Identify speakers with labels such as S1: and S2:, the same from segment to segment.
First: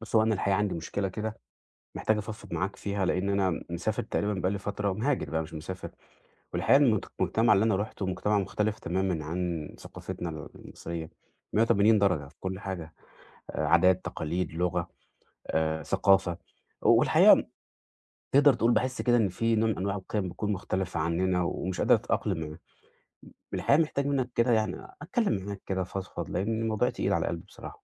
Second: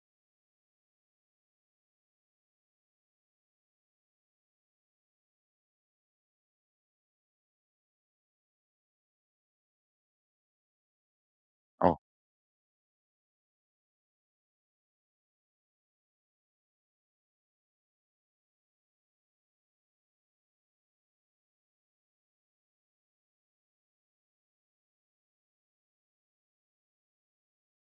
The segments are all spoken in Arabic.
S1: بُص، هو أنا الحقيقة عندي مشكلة كده، محتاج أفضفض معاك فيها، لإن أنا مسافر تقريبًا بقى لي فترة مهاجر بقى مش مسافر، والحقيقة المجتمع اللي أنا رُحته مجتمع مختلف تمامًا عن ثقافتنا المصرية 180
S2: آه،
S1: درجة في كل حاجة، عادات، تقاليد، لغة، ثقافة، والحقيقة تقدر تقول باحس كده إن في نوع من أنواع القيم بتكون مختلفة عننا ومش قادر أتأقلم معاها. الحقيقة محتاج منك كده يعني أتكلم معاك كده أفضفض، لإن الموضوع تقيل على قلبي بصراحة.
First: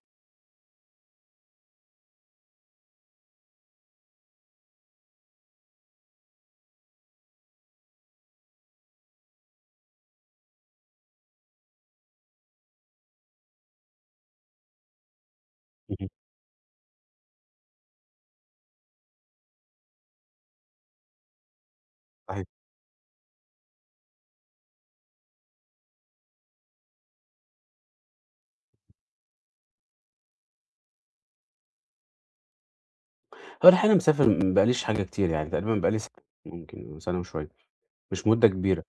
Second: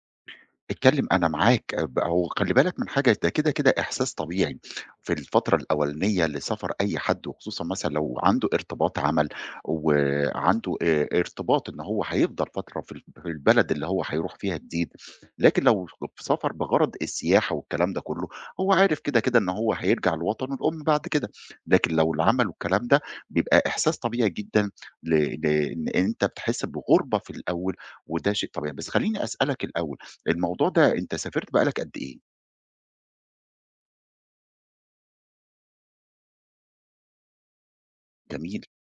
S2: اتكلم أنا معاك. هو خلّي بالك من حاجة، ده كده إحساس طبيعي في الفترة الأولانية لسفر أي حد، وخصوصًا مثلًا لو عنده ارتباط عمل وعنده ارتباط إن هو هيفضل فترة في ال في البلد اللي هو هيروح فيها جديد، لكن لو
S1: اهم.
S2: في سفر بغرض السياحة والكلام ده كله، هو عارف كده إن هو هيرجع لوطنه الأم بعد كده. لكن لو العمل والكلام ده بيبقى إحساس طبيعي جدًا ل ل إن أنت بتحس بغربة في الأول، وده شيء طبيعي. بس خلّيني أسألك الأول، الموضوع ده أنت سافرت بقى لك قد إيه؟
S1: هو الحقيقة أنا مسافر ما بقاليش حاجة كتير، يعني تقريبًا بقى لي سنة ممكن سنة وشوية، مش مدة
S2: جميل.
S1: كبيرة،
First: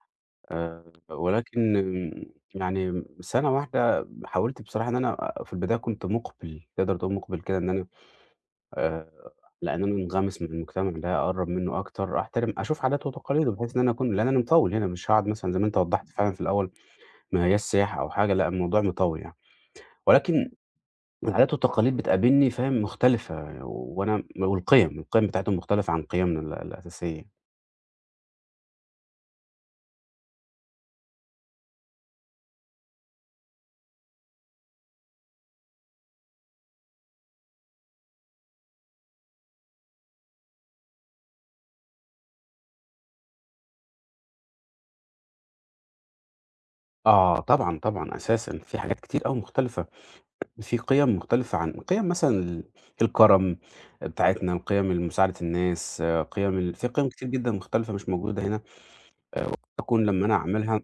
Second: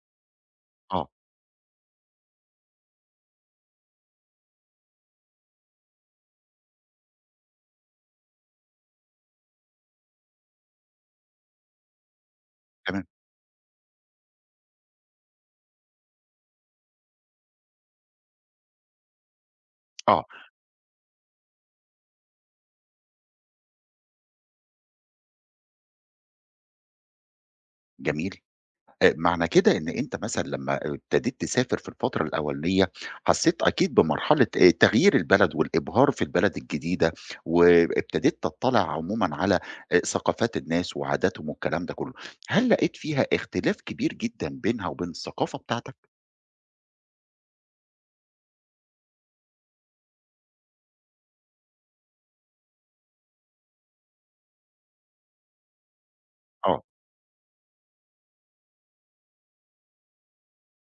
S2: آه.
S1: ولكن يعني سنة واحدة حاولت بصراحة إن أنا في البداية كنت مُقبِل، تقدر تقول مُقبِل كده إن أنا آآ، لإن أنا منغمس مع المجتمع ده، أقرّب منه أكتر، أحترم أشوف
S2: تمام.
S1: عاداته وتقاليده، بحيث إن أنا أكون لإن أنا مطوِّل هنا، مش هاقعد مثلًا زي ما أنت وضّحت فعلًا في الأول، ما هياش سياحة أو حاجة، لأ الموضوع مطوِّل يعني،
S2: آه.
S1: ولكن العادات والتقاليد بتقابلني فاهم مختلفة، وأنا والقِيَم، القِيَم بتاعتهم مختلفة عن قيمنا الأساسية.
S2: جميل. معنى كده إن أنت مثلًا لمّا ابتديت تسافر في الفترة الأولانية، حسيت أكيد بمرحلة تغيير البلد والإبهار في البلد الجديدة، وابتديت تطّلع عمومًا على ثقافات الناس وعاداتهم والكلام ده كله. هل لقيت فيها اختلاف كبير جدًا بينها وبين الثقافة بتاعتك؟
S1: آه طبعًا، طبعًا أساسًا، في حاجات كتير أوي مختلفة، في قِيَم مختلفة عن قِيَم مثلًا الكرم بتاعتنا، القِيَم المساعدة الناس، آه، قِيَم
S2: آه.
S1: في قِيَم كتير جدًا مختلفة مش موجودة هنا، تكون لمّا أنا أعملها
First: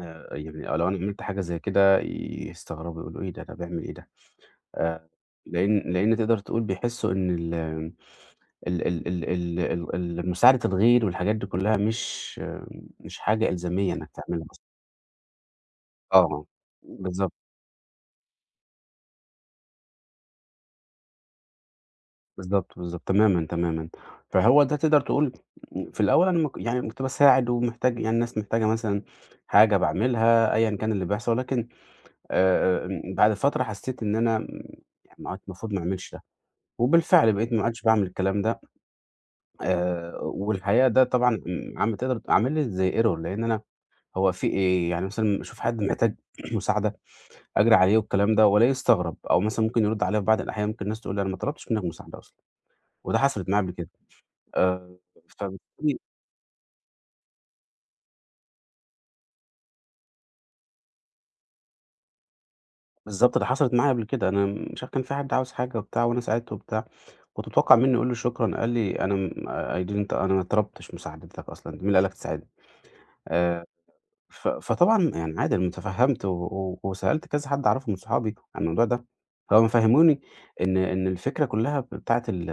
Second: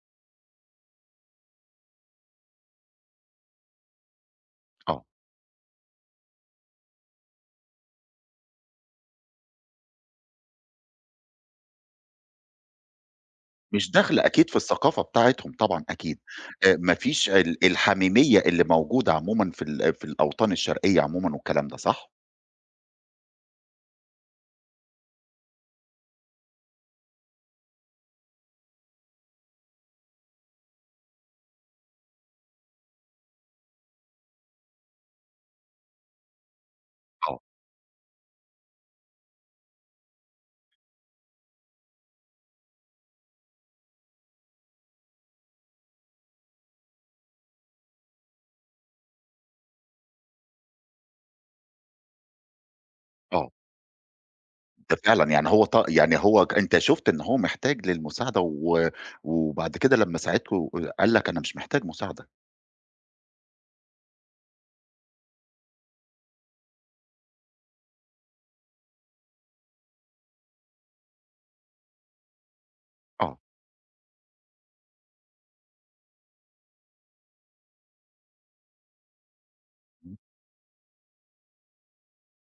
S1: يعني لو أنا عملت حاجة زي كده يستغربوا يقولوا إيه ده، ده بيعمل إيه ده؟
S2: آه.
S1: آآ لإن تقدر تقول بيحسّوا إن ال ال ال ال ال ال مساعدة الغير والحاجات دي كُلّها مش حاجة
S2: مش
S1: إلزامية إنّك
S2: داخلة
S1: تعملها
S2: أكيد في
S1: أصلًا.
S2: الثقافة بتاعتهم طبعًا أكيد.
S1: آه،
S2: ما فيش
S1: بالضبط.
S2: الحميمية اللي موجودة عمومًا في ال في الأوطان الشرقية عمومًا والكلام ده صح؟
S1: بالضبط، بالضبط، تمامًا، تمامًا. فهو ده تقدر تقول في الأول أنا ما ك يعني كنت باساعد ومحتاج يعني الناس محتاجة مثلًا حاجة باعملها أيًا كان اللي بيحصل، ولكن آمم، بعد فترة حسيت إن أنا يعني ما عد المفروض ما أعملش ده، وبالفعل
S2: آه.
S1: بقيت ما عدتش باعمل الكلام ده، والحقيقة ده طبعًا عم تقدر عامل لي زي error لأن أنا هو في إيه؟ يعني مثلًا أشوف حد محتاج مساعدة أجري عليه والكلام ده، وألاقيه استغرب، أو مثلًا ممكن يرد عليَّ في بعض الأحيان ممكن الناس تقول لي أنا ما طلبتش منك مساعدة أصلًا، وده حصلت
S2: آه،
S1: معايا قبل كده.
S2: ده
S1: آآ،
S2: فعلًا يعني هو ط
S1: فبالتالي
S2: يعني هو ك أنت شُفت إن هو محتاج للمساعدة، و وبعد كده لمّا ساعدته قال لك أنا مش محتاج مساعدة.
S1: بالضبط، ده حصلت معايا قبل كده، أنا مش عارف كان في حد عاوز حاجة وبتاع وأنا ساعدته وبتاع، كنت متوقع منه يقول لي شكرًا، قال لي: "أنا م I didn't أنا ما طلبتش مساعدتك أصلًا، مين اللي قال لك تساعدني؟"
S2: آه.
S1: آآ ف فطبعًا يعني عادي أنا تفهّمت و و وسألت كذا حد أعرفه من صحابي عن الموضوع ده، فهُم فهّموني إن الفكرة كلّها بتاعة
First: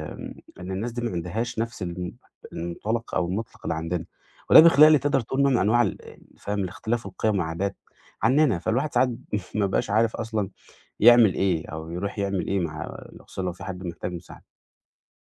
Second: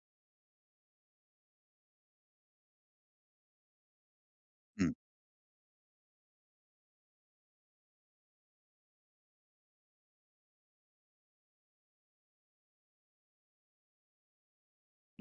S1: إن الناس دي ما عندهاش نفس المنطلق أو المطلق اللي عندنا، وده بيخلق
S2: إمم.
S1: لي تقدر تقول نوع من أنواع فاهم الاختلاف القيم والعادات عنّنا، فالواحد ساعات ما بيبقاش عارف أصلًا يعمل إيه أو يروح يعمل إيه مع خصوصًا لو في حد محتاج مساعدة.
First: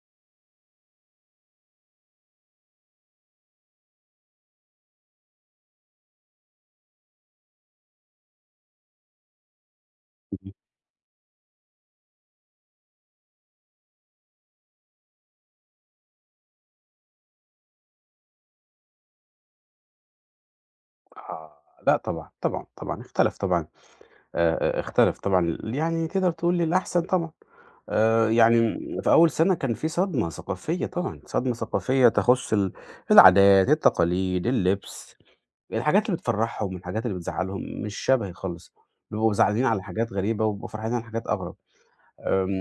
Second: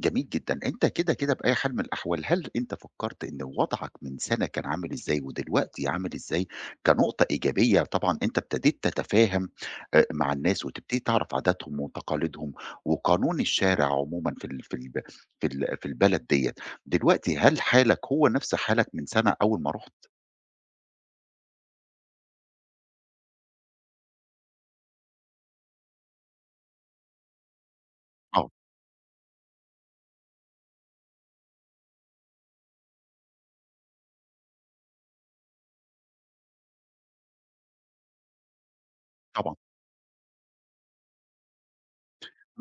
S2: جميل جدًا. أنت كده بأي حال من الأحوال، هل أنت فكّرت إن وضعك من سَنة كان عامل إزاي ودلوقتي عامل إزاي كنقطة إيجابية؟ طبعًا أنت ابتديت تتفاهم مع
S1: اهم.
S2: الناس وتبتدي تعرف عاداتهم وتقاليدهم وقانون الشارع عمومًا في ال في الب في ال في البلد ديّة. دلوقتي هل حالك هو نفس حالك من سَنة أول ما رُحت؟
S1: آه، لأ طبعًا، طبعًا، طبعًا اختلف طبعًا. اختلف طبعًا، يعني تقدر تقول للأحسن طبعًا،
S2: آه.
S1: يعني في أول سنة كان في صدمة ثقافية طبعًا، صدمة ثقافية تخُص العادات، التقاليد، اللبس، الحاجات اللي بتفرّحهم والحاجات اللي بتزعّلهم مش شبهي خالص، بيبقوا
S2: طبعًا.
S1: زعلانين على حاجات غريبة وبيبقوا فرحانين على حاجات أغرب،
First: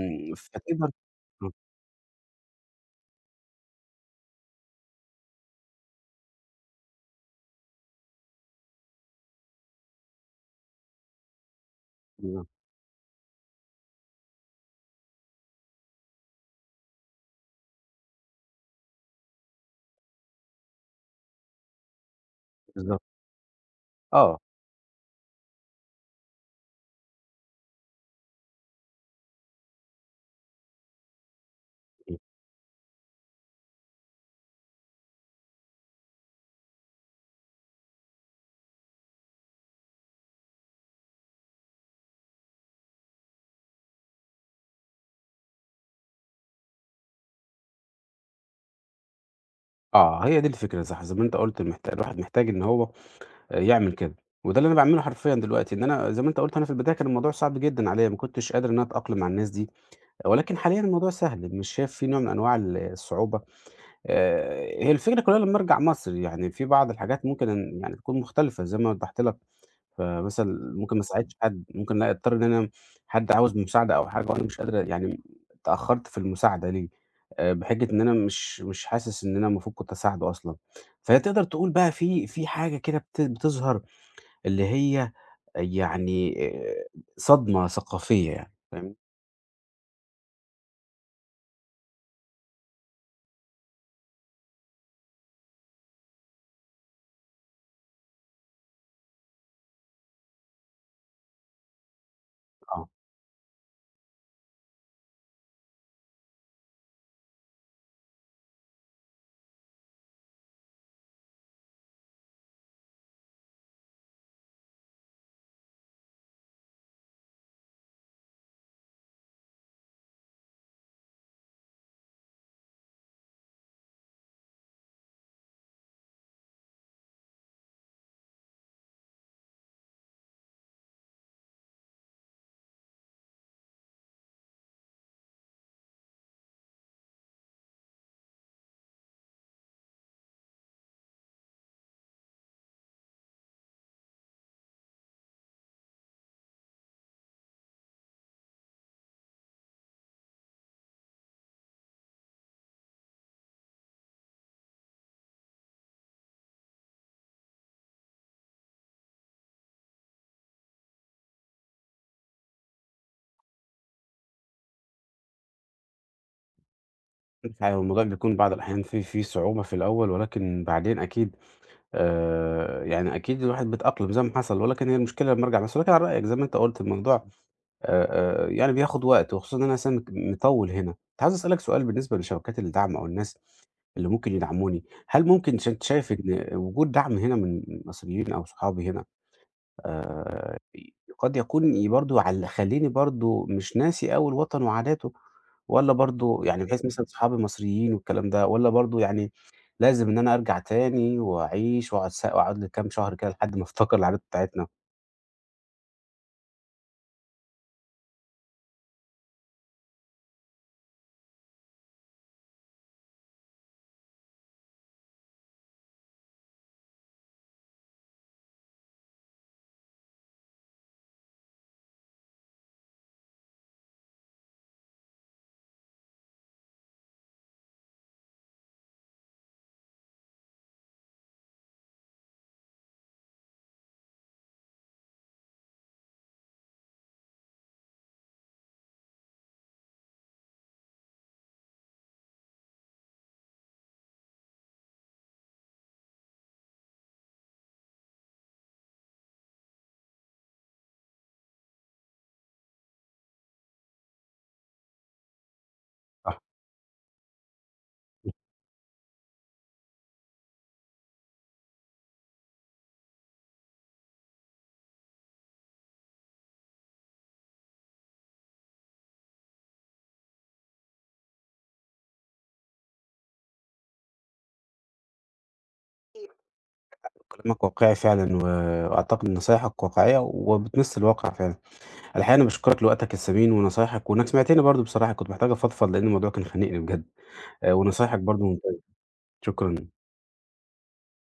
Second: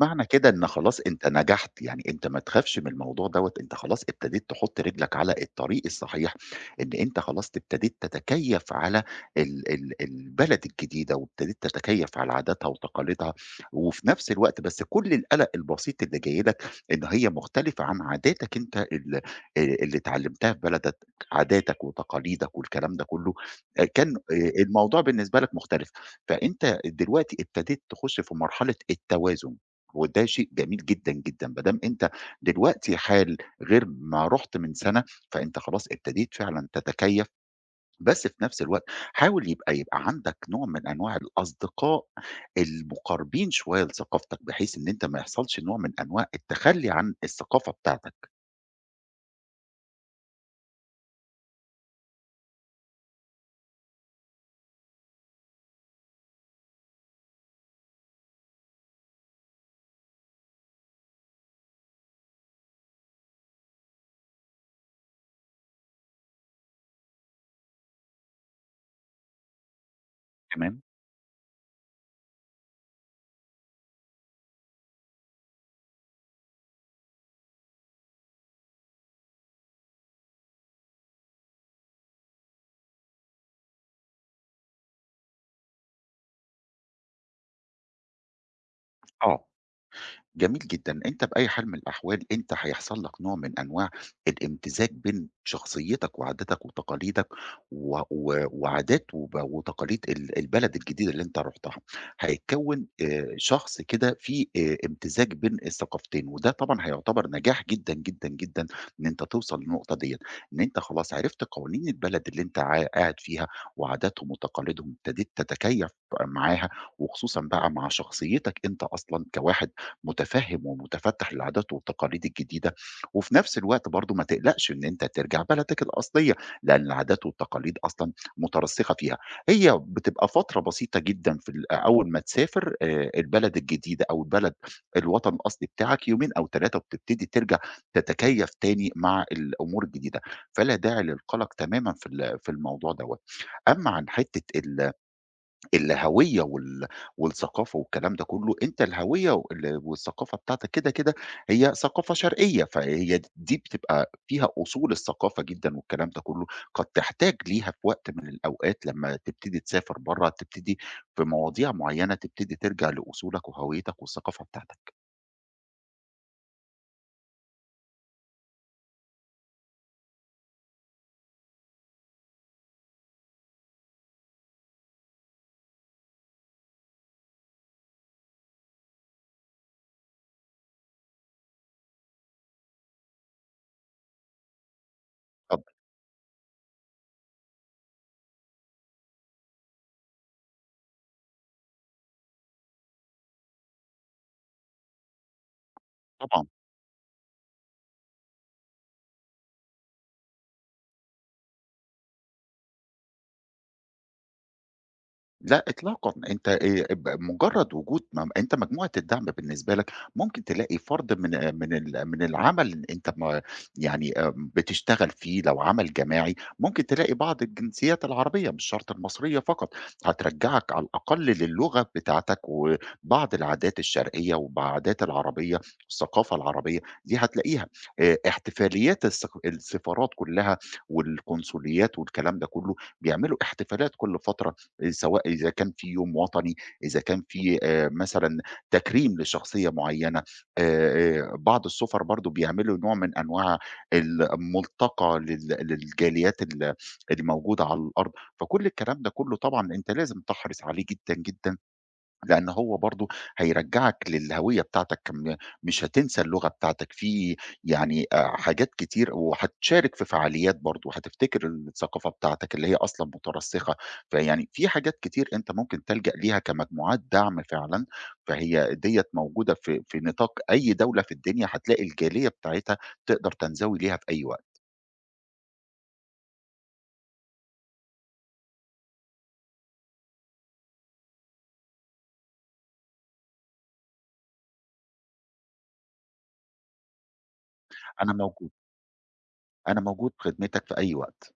S2: معنى كده إن
S1: فتقدر
S2: خلاص أنت نجحت، يعني أنت ما تخافش من الموضوع دوّة، أنت خلاص ابتديت تحُط رجلك على الطريق الصحيح، إن أنت خلاص ابتديت تتكيّف على ال البلد الجديدة وابتديت تتكيّف على
S1: آه،
S2: عاداتها وتقاليدها، وفي نفس الوقت بس كل القلق البسيط اللي جاي لك إن هي مختلفة عن عاداتك أنت ال اللي اتعلّمتها في بلدك، عاداتك وتقاليدك والكلام
S1: بالضبط،
S2: ده كُلّه، كان
S1: آه،
S2: الموضوع بالنسبة لك مختلف، فأنت دلوقتي ابتديت تخُش في مرحلة التوازن. وده شيء جميل جدًا، جدًا، ما دام أنت دلوقتي حال غير ما رُحت من سَنة، فأنت خلاص ابتديت فعلًا تتكيّف، بس في نفس الوقت حاول يبقى عندك نوع من أنواع الأصدقاء المُقاربين شوية لثقافتك، بحيث إن أنت ما يحصلش نوع من أنواع التخلّي عن الثقافة بتاعتك،
S1: آه، هي دي الفكرة صح، زي ما أنت قُلت الواحد محتاج إن هو يعمل كده، وده اللي أنا باعمله حرفيًا دلوقتي، إن أنا زي ما أنت قُلت أنا في البداية كان الموضوع صعب جدًا عليّا، ما كنتش قادر إن أنا أتأقلم مع الناس دي، ولكن حاليًا الموضوع سهل، مش شايف فيه نوع من أنواع الصعوبة، هي الفكرة كلها لمّا أرجع مصر، يعني في بعض الحاجات ممكن إن يعني تكون مختلفة زي ما وضّحت لك، فمثلًا
S2: تمام؟
S1: ممكن ما اساعدش حد، ممكن لأ أضطر إن أنا حد عاوز مساعدة أو حاجة وأنا مش قادر يعني اتأخرت في المساعدة ليه، بحجة إن أنا مش حاسس إن أنا المفروض كنت أساعده أصلًا، فهي تقدر تقول بقى في حاجة كده بتظهر اللي هي يعني صدمة ثقافية يعني، فاهمني؟
S2: آه. جميل جدًا، أنت بأي حال من الأحوال أنت هيحصل لك نوع من أنواع الامتزاج بين شخصيتك وعاداتك وتقاليدك و و وعادات وتقاليد البلد الجديدة اللي أنت رُحتها، هيتكوّن
S1: آه.
S2: شخص كده فيه امتزاج بين الثقافتين، وده طبعًا هيعتبر نجاح جدًا، جدًا، جدًا، إن أنت توصل للنقطة ديّة، إن أنت خلاص عرفت قوانين البلد اللي أنت قاعد فيها وعاداتهم وتقاليدهم، ابتديت تتكيّف معاها وخصوصًا بقى مع شخصيتك أنت أصلًا كواحد متفهم ومتفتح للعادات والتقاليد الجديده، وفي نفس الوقت برضو ما تقلقش ان انت ترجع بلدك الاصليه، لان العادات والتقاليد اصلا مترسخه فيها. هي بتبقى فتره بسيطه جدا في اول ما تسافر، البلد الجديده او الوطن الاصلي بتاعك، يومين او ثلاثه، وبتبتدي ترجع تتكيف تاني مع الامور الجديده، فلا داعي للقلق تماما في في الموضوع دوت. اما عن حته الهوية والثقافة والكلام ده كله، أنت الهوية والثقافة بتاعتك كده هي ثقافة شرقية، فهي دي بتبقى فيها أصول الثقافة جدًا والكلام ده كله، قد تحتاج ليها في وقت من الأوقات لمّا تبتدي تسافر برّه، تبتدي في مواضيع معيّنة تبتدي ترجع لأصولك وهويتك والثقافة بتاعتك.
S1: فالموضوع بيكون بعض الأحيان في صعوبة في الأول، ولكن بعدين أكيد يعني أكيد الواحد بيتأقلم زي ما حصل، ولكن هي المشكلة لمّا أرجع مصر. ولكن على رأيك زي ما أنت قُلت الموضوع يعني بياخد وقت، وخصوصًا إن أنا أساسًا مطوّل هنا. كنت عاوز أسألك سؤال بالنسبة لشبكات الدعم أو الناس اللي ممكن يدعموني، هل ممكن
S2: اتفضل.
S1: ش أنت شايف إن وجود دعم هنا من مصريين أو صحابي هنا آآ قد يكون برضه خلّيني برضه مش ناسي أوي الوطن وعاداته، والّا برضه
S2: طبعًا.
S1: يعني بحيث مثلًا صحابي مصريين والكلام ده، والّا برضه يعني لازم إن أنا أرجع تاني وأعيش وأقعد لي كام شهر كده لحد ما أفتكر العادات بتاعتنا؟
S2: لأ إطلاقًا، أنت ب مجرد وجود أنت مجموعة الدعم بالنسبة لك ممكن تلاقي فرد من العمل اللي أنت ما يعني بتشتغل فيه لو عمل جماعي، ممكن تلاقي بعض الجنسيات العربية مش شرط المصرية فقط، هترجّعك على الأقل للغة بتاعتك وبعض العادات الشرقية وبعادات العربية، الثقافة العربية دي هتلاقيها. احتفاليات السفارات كلها والقنصليات والكلام ده كله، بيعملوا احتفالات كل فترة سواء إذا كان في يوم وطني، إذا كان في مثلًا تكريم لشخصية معيّنة، بعض السُفَر برضه بيعملوا نوع من أنواع الملتقى للجاليات اللي موجودة على الأرض، فكل الكلام ده كُلّه طبعًا أنت لازم تحرِص عليه جدًا، جدًا. لأن هو برضه هيرجّعك للهوية بتاعتك، مش هتنسى
S1: صح،
S2: اللغة بتاعتك، في يعني حاجات كتير وهتشارك في فعاليات برضه، هتفتكر الثقافة بتاعتك اللي هي أصلًا مترسخة، فيعني في حاجات كتير أنت ممكن تلجأ ليها كمجموعات دعم فعلًا، فهي ديّة موجودة في نطاق أي دولة في الدنيا، هتلاقي الجالية بتاعتها تقدر تنزوي ليها في أي وقت.
S1: كلامك واقعي فعلًا، وأعتقد ان نصايحك واقعية وبتمس الواقع فعلًا. الحقيقة أنا باشكرك لوقتك الثمين ونصايحك، وإنك سمعتني برضه بصراحة، كنت محتاج أفضفض لإن الموضوع كان خانقني بجد،
S2: أنا
S1: ونصايحك برضه
S2: موجود.
S1: ممتازة، شكرًا.
S2: أنا موجود في خدمتك في أي وقت.